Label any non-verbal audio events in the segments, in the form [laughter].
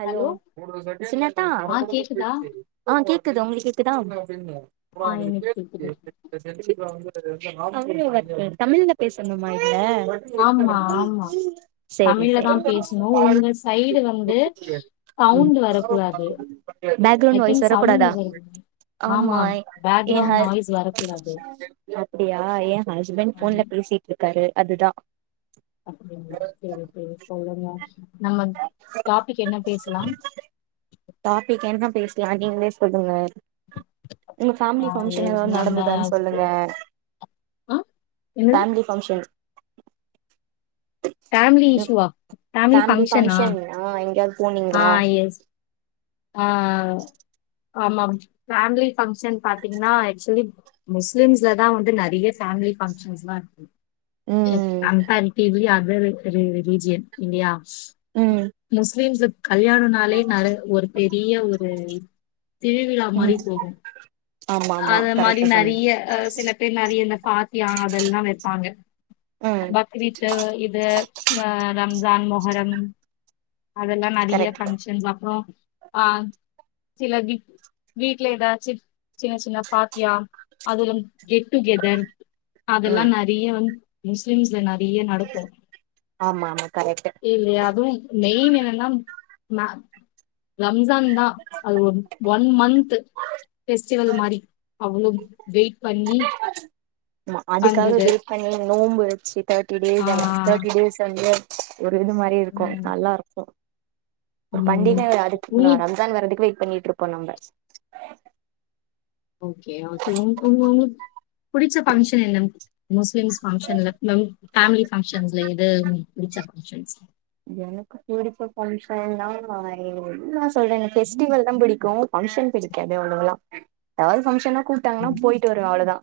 Hello சின்னத்தா ஆ கேக்குதா ஆஹ் கேக்குது உங்களுக்கு கேக்குதா ஆ எனக்கு கேக்குதா கேக்குது [unintelligible] [unintelligible] தமிழ்ல பேசணுமா இதுல ஆமா ஆமா சேரி தமிழ்லதா சேரி பேசணும் உங்க சைடு வந்து சவுண்ட் வரக்கூடாது I background voice think sound வரக்கூடாதா வருது ஆமா ஏ பேக்ரவுண்ட் ஹஸ் நாய்ஸ் வரக்கூடாது ஓ அப்டியா ஏ ஹஸ்பண்ட் ஆமா ஃபோன்ல பேசிட்டுறுக் காரு அதுதா அப்டிங்களா சேரி சேரி சொல்லுங்க நம்ம டாப்பிக் டாப்பிக் என்ன பேச லானு நீங்களே சொல்லுங்க உங்க ஃபேமிலி ஆ ஃபங்க்ஷன் எஸ் ஏதாது நம்ம நடந்துதான்னு சொல்லுங்க ஆ என்னது ஃபேமிலி ஃபங்க்ஷன் ஃபேமிலி இஸ்யூவா ஃபேமிலி ஃபங்க்ஷன்னா போனீங்ளா ஆஹ் ஆஹ் ஆஹ் ஆமா ஃபேமிலி ஃபங்க்ஷன் பாத்தீங்கன்னா ஆக்சுவலி முஸ்லிம்ஸ்லதா வந்து நெறைய ஃபேமிலி ஃபங்க்ஷன்ஸ்லா இருக்கும் ம் [unintelligible] வேற ரிலீஜியன் இல்லியா ம் முஸ்லிம்ஸ்ல கல்யாணன்னாலே நெறைய ஒரு யே ஒரு திருவிழா ம் மாரி போகும் ஆமா ஆமா அது மாரி கரெக்டா சொன்னீங்க நெறைய ஆ சில பேர் நெறைய இந்த ஃபாத்தியா அதெல்லாம் வெப்பாங்க ம் பக்ரீத்து இது ஆ ரம் ஜான் மொஹரம் அதெல்லா நெறைய கரெக்ட் ஃபங்க்ஷன்ஸ் அப்புறம் ஆ சில வீட் வீட்ல ஏதாச்சு சின்ன சின்ன ஃபாத்தியா அதுல கெட் டூ கெதர் ம் அதெல்லாம் நெறைய வந் முஸ்லிம்ஸ்ல என்ன அப்டியே நடக்கும் ஆமா ஆமா கரெக்ட் இல்லையா அதுவும் மெயின் என்னென்னா நா ரம்ஜான்தா அது ஒரு ஒன் மந்த்து ஃபெஸ்டிவல் மாரி அவ்ளவு வெயிட் பண்ணி ஆமா அதுக்காக பண்றது வெயிட் பண்ணி நோம்பு வச்சுட் தேர்ட்டி ஆ டேஸ் தேர்ட்டி டேஸ் வந்து ஒரு இது மாதிரி இருக்கு நல்லா இருக்கு ஒரு ம் பண்டிக அதுக்கு நா உங்களுக்கு ரம்ஜான் வர்றதுக்கு வெயிட் பண்ணிட்டு இருப்போ நம்ம ஓகே ஓகே உ உ உங்களுக்கு புடிச்ச ஃபங்ஷன் என்ன முஸ் லிம்ஸ் ஃபங்ஷன்ஸ்ல ப்ளம் பேமிலி ஃபங்ஷன்ஸ்ல எது உம் புடிச்ச ஃபங்ஷன்ஸ்ல எனக்கு புடிச்ச ஃபங்ஷன்னா இதா சொல்றேன்ல ஃபெஸ்டிவல் தா பிடிக்கு ஃபங்ஷன் பிடிக்காது அவ்ளோவா எதாவது ஃபங்ஷன்னா கூப்டாங்கன்னா போயிட்டு வருவே அவ்ளோதா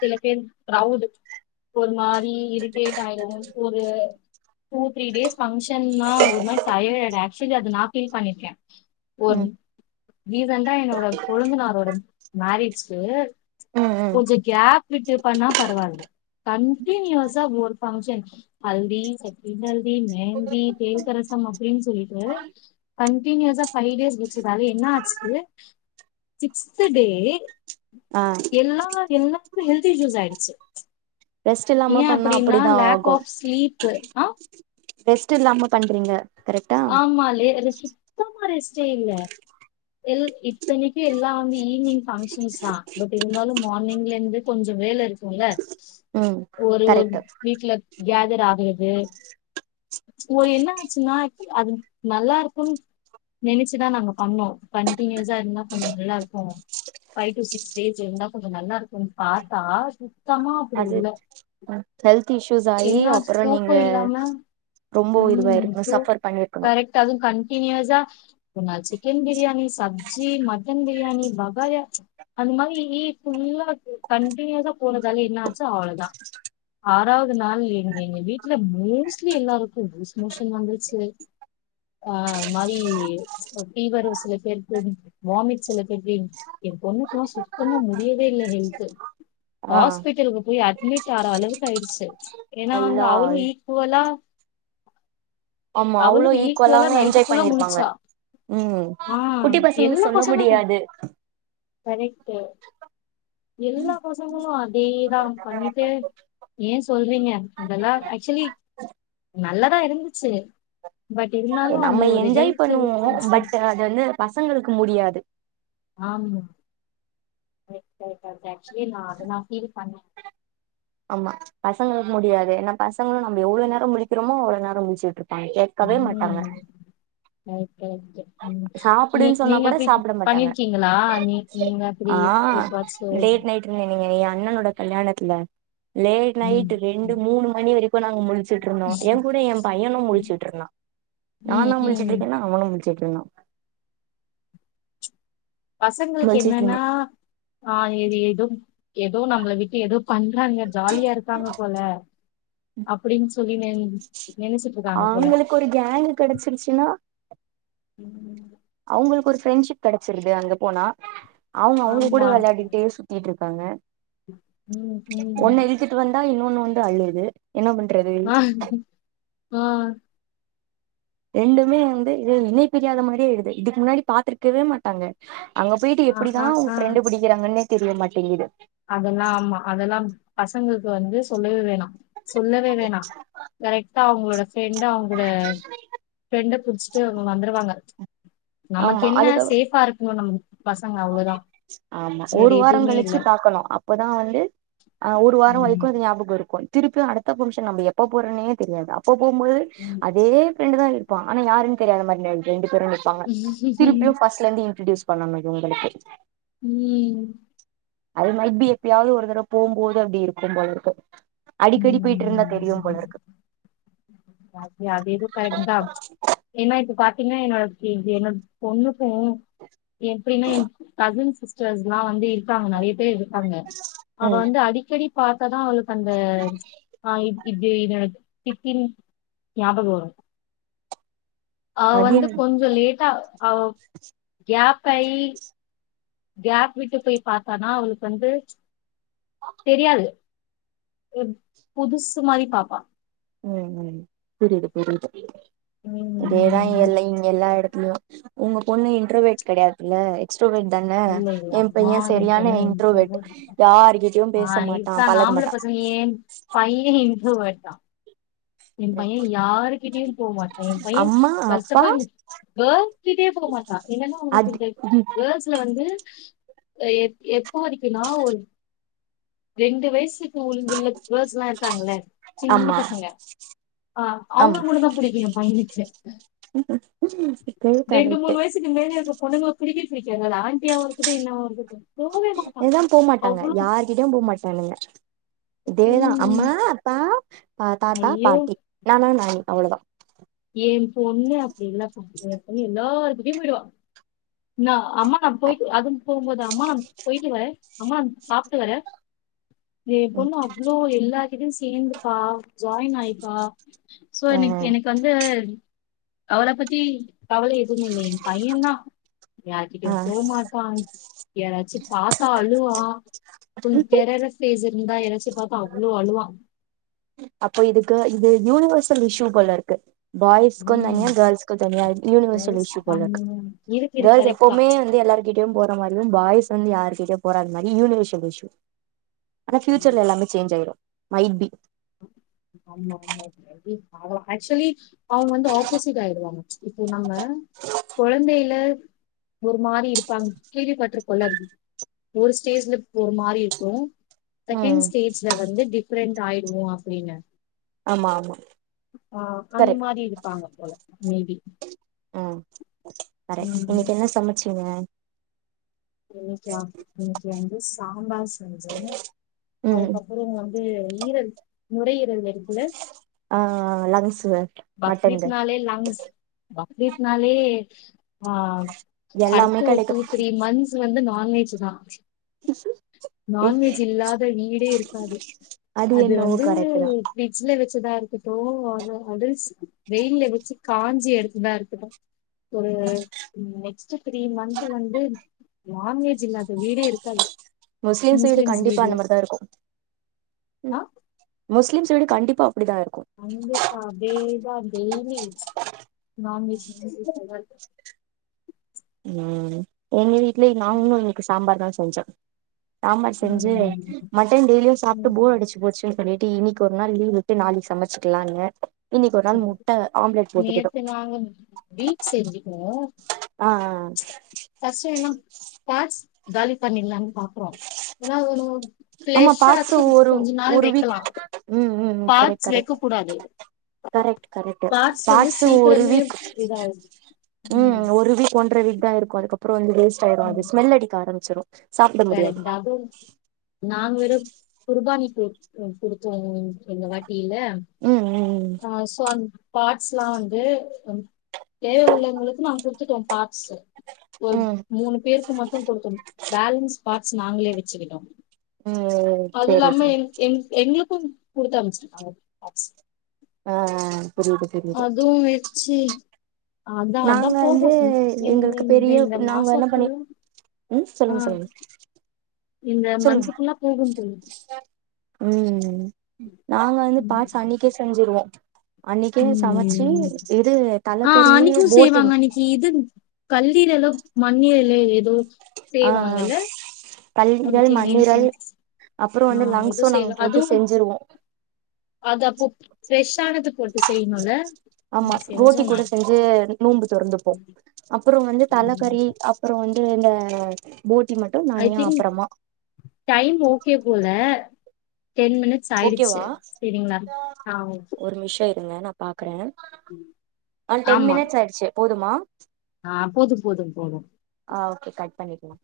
சில பேர் ரௌடு போதுமா ப்படி இரிட்டேட் ஆயிடு ஒரு டூ த்ரீ டேஸ் ஃபங்ஷன்னா ஒரு மாரி டயர்டு ஆக்சுவலி அது நா ஃபீல் பண்ணிருக்கே ம் ஒரு ரீசன்டா என்னோட கொழுந்தனாரோட மேரேஜ் சேரி ம் ம் கொஞ்சோ கேப் விட்டு பண்ணா பரவால்ல கன்டினியூஸா ஒரு ஃபங்ஷன் ஹல்தி செட்டினல் தி மெஹந்தி தேல்க்கரசம் அப்டினு சொல்லிட்டு கன்டினியூஸா ஃபைவ் டேஸ் வெச்சதால என்ன ஆச்சு சிக்ஸ்த்து டே ஆ எல்லா எல்லாருக்கு ஹெல்த் இஷ்யூஸ் ஆயிடுச்சு ரெஸ்ட் ஏ இல்லாம பண்ணா அப்டின்னா அப்டிதா லேக் ஆகோ ஆஃப் ஸ்லீப்பு ஆ ரெஸ்ட் இல்லாம பண்றீங்க கரெக்டா ஆமாலே ரெஸ்டு சுத்தமா ரெஸ்டே இல்ல எல் இத்தன்னிக்கு எல்லாமே ஈவ்னிங் ஃபங்க்ஷன்ஸ் தா பட் இருந்தாலு மார்னிங்ல இருந்து கொஞ்சோ வேல இருக்கோல ம் ஒரு ஒரு கரெக்ட் வீட்ல கேதர் ஆகுற து ஒரு என்ன ஆச்சுன்னா அது நல்லா இருக்கோனு நெனச்சுதா நாங்க பண்ணோ கண்டினியூஸா இருந்தா கொஞ்சோ நல்லா இருக்கோ ஃபைவ் டு சிக்ஸ் டேஸ் இருந்தா கொஞ்சோ நல்லா இருக்கோனு பாத்தா சு அது ம் ஹெல்த் இஷ் என்னாச்சு தூக்கோ இல்லாம ரொம்ப ம் இதுவாயிருக்கணு தூக் சஃபர் பண்ணிருக்கணு கரெக்ட் அதுவு கண்டீனியுஸ்ஸா ஒரு நாள் சிக்கன் பிரியாணி சப்ஜி மட்டன் பிரியாணி வகாய அந்த மாரி ஃபுல்லா கண்டினியஸா போனதால என்னாச்சா அவ்ளோ தா ஆ றாவது நாள் எங்க எங்க வீட்ல மோஸ்ட்லி எல்லாருக்கோ லூஸ் மோஷன் வந்துருச்சு அ மாதி ஃபீவரு சில பேருக்கு வாமிட் சில பேருக்கு எ பொண்ணுக்குலா சுத்தமா முடியவே இல்ல ஹெல்து ஆ ஹாஸ்பிட்டலுக்கு போய் அட் மிட் ஆகுற அளவுக் கு ஆயிடுச்சு ஏனா அங்க அல்லா அவரோ ஈக்குவலா ஆமா அவளு அவ்ளோ ஈக்குவலா நைட்டு என்ஜாய் ஃபுல்லா பண்ணிருப்பாங்க முழிச்சா ம் ஆ குட்டி பசங்குளுக்கு எல்லா சொல்ல பசங்களு முடியாது கரெக்ட் எல்லா பசங்களும் அதேதா பண்ணிட்டு ஏன் சொல்றீங்க அதல்லா ஆச்சுவலி நல்லாதா இருந்துச்சு பட் இருந்தாலு அந்த நம்ம ஒரு என்ஜாய் ஹெல்த் பண்ணுவோ கன்சர்ன் பட் அது வந்து பசங்குளுக்கு முடியாது ஆமா [unintelligible] ஆச்சுவலி அத நா ஃபீல் பண்ண ஆமா பசங்களுக்கு முடியாது ஏனா பசங்கங்களும் நம் எவ்ளோ நேரோ முழிக்கிறமோ அவ்வளோ நேரோ முடிச்சுட்டு பா கேட்கவே மாட்டாங்க கரக்ட்டு நீ சாப்புடுன்னு சொன்னா நீங்க கூட அப்டி சாப்ட மாட்டாங்க பண்ணிருக்கீங்களா நீ நீங்க அப்டி ஆ எப்பவாச்சு லேட் நைட் நீங்க எ அண்ணனோட கல்யாணத்துல லேட் நைட் ம் ரெண்டு மூணு மணி வரைக்கோ நாங்க முழிச்சுட்டு இருந்தோ ம் என் கூட என் பையனோ முடிச்சுட்டுருந்தா நாந்தா முழிச்சுட்டு ம் இருக்கேனா அவனோ முழிச் கேகில்னா பசங்குளுக் என்னெனா ஆ இது ஏதோம் ஏதோ நம்பள விட்டு ஏதோப் பண் றாங்கே ஜாலியா இர்க்காங்கே போலே அப்பிடின் அவுங்குளுக் ஒரு கேங்கூ கெடச்சிரிச்சினா ம் உங்குளுக் ஒரு ஃப்ரெண்ட்ஷிப் கெடர்ச்சிர்து அங்கே போனா அவுங்கே அவுங்கே கூட ஆமா வெளாடிகிட்டே சுத்தீக்கிட் காங்கே ம் ம் ஒண்ணே இழ்த்திட் வந்தா இன்னோனூ ஃப்ண்டோ அழுது என்ன பண்றது ஆ ரெண்டுமே வந்து இது இணைப்பிரியாத மாரியே இகுது இதுக் முன்னாடி பாத்திர்க்கவே மாட்டாங்கே அங்கே போயிட்டு ஆ எப்பிடிதா ஆ அவுகே ஃப்ரெண்ட்டு புடிக்கிறாங்கன்னே தெரியே மாட்டீங்குது அதல்லா ஆமா அதெல்லா பசங்குள்க்கு வந்து சொல்லவே வேணா சொல்லவே வேணா கரெக்டாவு உங்ளோட ஃப்ரெண்ட் அவுங்குள ஃப்ரெண்ட புடிச் சே அவுங்க வந்துருவாங்க நமக்கு ஆமா என்ன அதுக்கப் சேஃபா இருக்கனு நமுக்கு பசங்க அவ்ளோதா ஆமா வேற் ஒரு வாரோ எதுவ்மே கழிச்சு இல்ல பாக்கணு அப்பதா வந்து அ ஒரு வாரொ ம் வரிக்கு அது ஞாபுகொ இருக்கு திருப்பியு அடுத்த பொம்ஷ நம்ப எப்ப போறன்னே தெரியாதாப் ப்ப போம்மோது ம் அதே ஃப்ரெண்டுதா இர்ப்பா அனா யாருன் தெரியாத மாறி நின்ட் ரெண்டு திரும்பிப்பாங்க திருப்பியு ஃபஸ்லேந்து இன்டிடியூஸ் பண்ணனு இது ஒங்களுக்கு ம் அது மைஃபி எப்பியாவ்து ஒரு தடவ் போம்போது அப்டி இருக்கும்போலருக்கு அடிக்கடி பொயிட்ருந்தா தெரியு ம் போலருக்கு [unintelligible] அது ஏதோ கரெக்ட் தா ஏனா இப்ப பாத் தின்னா என்னோட டீம் என்னோட பொண்ணு ம் எப்டின்னா எங் கசின்ஸ் சிஸ்டர்ஸ்லா வந்து இருக்காங்க நறைய பேர் இருக்காங்க அவ ம் வந்து அடிக்கடி பாக்கதா அவளுக்கு அந்த ஆ இப் இப்டி இத வச் சித்தின் ஞாபக வரூ அவ அது வந்து என் கொஞ்சோ லேட்டா அவப் கேப் கை கேப் விட்டு போய் பாத்தாதா அவுளுக்கு வந்து தெரியாது புதுசு மாரி பாப்பா ம் ம் புரிது புரிது அதேதா ம் எல்லை இங்க எல்லா எடத்துலயு உங்க பொண்ணு இன்ட்ரவேட் கெடயாதுல்ல எக்ஸ் ட்ராவேட் தான இல்ல இல்ல எ அம்மா பைய என் சரியான பொண்ணு இன்ட்ரோவெட் இன்ட்ரோவட் யாரு கிட்டயு ஆ பேச மாட்டா இருக்காங்க பழக ஆம்பள மாட்டா தா எம் பைய யாருகிட்டியு போ மாட்டா எ பைய அம்மா ஃபர்ஸ்ட் அஃப் அப்பா ஆல் கேர்ள்ஸ் கிட்டயே போ மாட்டா என்னன்னா அது அவுனுக்கிந்த கேர்ள்ஸ்ல வந்து எப் எப்ப வரிக்குனா ஒரு ரெண்டு வயிசு ஸ்கூல் உள்ள கேள்ஸ்ல்லா இருக்காங்கல்ல சின்ன ஆமா பசங்க ஆ அவுங்கள ஆமா மட்டுந்தா புடிக்கு ஏ பையனுக்கு ரெண்டு கரெக்ட் மூணு வயசுக்கு மேலேருக்க பொண்ணுங்கள பிடிக்கே பிடிக்காது அது ஆண்ட்டியாவு இருக்கட்டு என்னாவா இருக்கட் எதா போமாட்டாங்க யாருகிட்டயு போ மாட்டாளுங்க இதேதா உம் அம்மா அப்பா ஆ தாத்தா ஐயோ பாட்டி நானா நானி அவ்வளதா என் பொண்ணு முடியு போய்டுவா, நா அம்மா நா போயிட்டு அதுவும் போம்போது அம்மா போயிட்டு வரே அம்மா சாப்ட்டு வரே ஏ பொண்ணு அவ்ளோ எல்லார்க்கிட்டையு சேந்துப்பா ஜாயின் ஆயிப்பா சோ ஆ எனக்கு எனக் சேரி, அவள பத்தி கவலை எதும் இல்லை ஏ பையந்தா ஆ யார்கிட்டயு போமாட்டா யாராச்சு பாத்தா அழு வா கொஞ் டெரரஸ் ஸ்பேஸ் உ தா இறைச்சி பார்த்தா அவ்வளோ அழுவா அப்போ இதுக்கு இது யூனிவர்சல் இஷ்யூ போல இருக்கு பாய்ஸ்க்கு ஆமா, தனியா கேர்ள்ஸ்கு தனியா யூனிவர்சல் இஷ்யூ போல பண்ணு. இருக்கு இருக்கு இருக்கு கேர்ள்ஸ் கரெக்ட் தான் எப்பவுமே வந்து எல்லாருட்ட போற மாதிரி பாய்ஸ் வந்து யாருக்கிட்டய போறாத மாதிரி யூனிவர்சல் இஷ்யு ஆனா ஆமா, ஃபியூச்சர்ல எல்லாமே சேஞ் ஆயிடும் மைட்பி [unintelligible] ஆக்சுவலி அவங்க வந்து ஆப்போசிட் ஆயிடுவாங்க இப்போ நம்ம குழந்தைல ஒரு மாதிரி இருப்பாங்க கேள்விபட்ருப்போல ஒரு ஸ்டேஜ்ல ஒரு மாதிரி இருக்கும் செகண்ட் ம் ஸ்டேஜ்ல வந்து டிஃபரன்ட் வும் அப்படின்னு ஆமா ஆமா ஆஹ் அந்த கரெக்ட் மாதிரி இருப்பாங்க போல மீதி உம் கரெக்ட் இன்னைக்கு என்ன சமைச்சுங்க இன்னைக்கு இன்னைக்கு வந்து சாம்பார் செஞ்சேன் ம் அதுக்கப்புறம் இங்க அது ஈரல் நுரை ஈரல் ஆஹ் லங்க்ஸ் பக்ரித் நால லங்கஸ் பகரித்னாலே ஆஹ் எல்லாமே அடுத்து ஒரு கெடைக்கு டூ த்ரீ மந்த்ஸ் வந்து நான்வெஜ் ஆஹ் ஏ நான்வெஜ் இல்லாத வீடே இருக்காது. அது என்னவோ வந்து கரெக்ட் தா பிரிட்ஜ்ல வெச்சி வெச்சதா இருக்கட்டு வாங்க அது வெயில்ல வச்சி காஞ்சி எடுத்ததா இருக்கட்டு ஒரு நெக்ஸ்ட் த்ரீ மன்த் வந்து நான்வெஜ் இல்லாத வீடே இருக்காது. முஸ்லிம்ஸ் வீடு கண்டிப்பா அந்த மாதிரி தா இருக்கு வீடு கண்டிப்பா அப்டிதா இருக்கு அங்கக்கா அதேதா டெய்லி நான்வெஜ் வந்து சூப்பரா இருக்கும் உம் ஒங்க வீட் ல்லங் ம் நாங்களு இன்னக்கி சாம்பார் தா வெச்சிருக் கொஞ்சொ சாம்பார் செஞ்சு ம் மட்டன் டெய்லியும் சாப்ட் போர் ம். அடிச்சி போச்சுன் சொல்லிட் இன்னிக்கி ஒரு நாள் லீவ் விட்டு நாளக்கி சமைச்சிக்கலான்னு நேத்து நாங்க வீட் செஞ்சிட்டோ அ அ அ ஃபஸ்ட்டு என்னா பார்ஸ் காலி பண்ணிட்லான்னு பாக்குறோ ஏன்னா ஒரு ஒரு நம்ம பாட்ஸ ஒரு ஒரு வீக் வைக்கலா ம் ம் ம் கரைக் பார்ட்ஸ் கரைக் வைக்க கூடாது கரைட் கரைக்டு பார்ட்ஸ் வந்து பாட்ஸு ஒரு சீக்கிரமே வீக் இதாகும் ம் ஒருவ் வீக் ஒன்ற வீக் தா இருக்கு அதுக்கப்பற வந்து வேஸ்ட் ஆயிரு ம் அது ஸ்மெல் அடிக்க ஆரம்பிச்சிரு வேற எங்ட்டாவ்து நாங் வெரு குர்பானி போய் குடுத்து வாங்குங்க இந்த வாட் கீழ ம் ம் ஆ சுவாமி பார்ட்ஸ்லா வந்து தேவை உள்ளவங்ளுக்கு நா குடுத்துட்டே பா சேர் ஒரு ம் மூணு பேருக்கு மட்டு குடுத்துர்ணு பேலன்ஸ் ஸ்பார்ட்ஸ் நாங்ளே வெச்சிக்கிட்டோ ம் சரி அதுல்லாம சார் எங் எங் எங்ளுக் குந் குடுத்து அனுப்பிச்சிருப்பா பார்ட்ஸ் அ அ அ அதுவு வெச்சி அதா அதா நாங்க போகு வந்து இந் எங்களுக்கு இந் பெரிய இந்த மாச நாங்க என்ன பண்ணி ஃபுல்லு ம் சொல்லுங் சொல்லுங்க இந்த சொல்லுங்க மந்த்துக்குல்லா போகுன் சொல்லிட் ம் ம் நாங்க வந்து பார்ட்ஸ் ம் அன்னக்கே செஞ்சிருவோ அன்னக்கே சமச்சு ம் இது ஆ தலக்கறி அன்னைக்கு போட்டி தீரலோ மண்ணீரல்லே ஏதோ ஆ செய்வாங்கல கல்லீரல் சம்திங் இன் மண்ணீரல் ஃபின்ச் அப்புறோ அ வந்து எது லங்ஸு நாங்க செய்ல அது போட்டு செஞ்சிருவோ அதப்போ ஃ ப்ரெஷ்ஷா ஆமா ரோட்டி செஞ்சோ நா கூட செஞ்சு நோன்ம்பு தொறந்துப்போ புறு வந்து ம் தலக்கறி அப்றோ வந்து ஏன ஐ திங் டைம் ஓகே போல டென் மினிட்ஸ் ஓகேவா ஆயிடுச்சு சரிங்களா ஆ ஒரு மிஷோ இருங்க நா பாக்குறே அ டென் மினிட்ஸ் ஆயிடுச்சு போதுமா ஆஹ போதும் போதும் போதும் ஆ ஓகே கட் பண்ணிக்கலா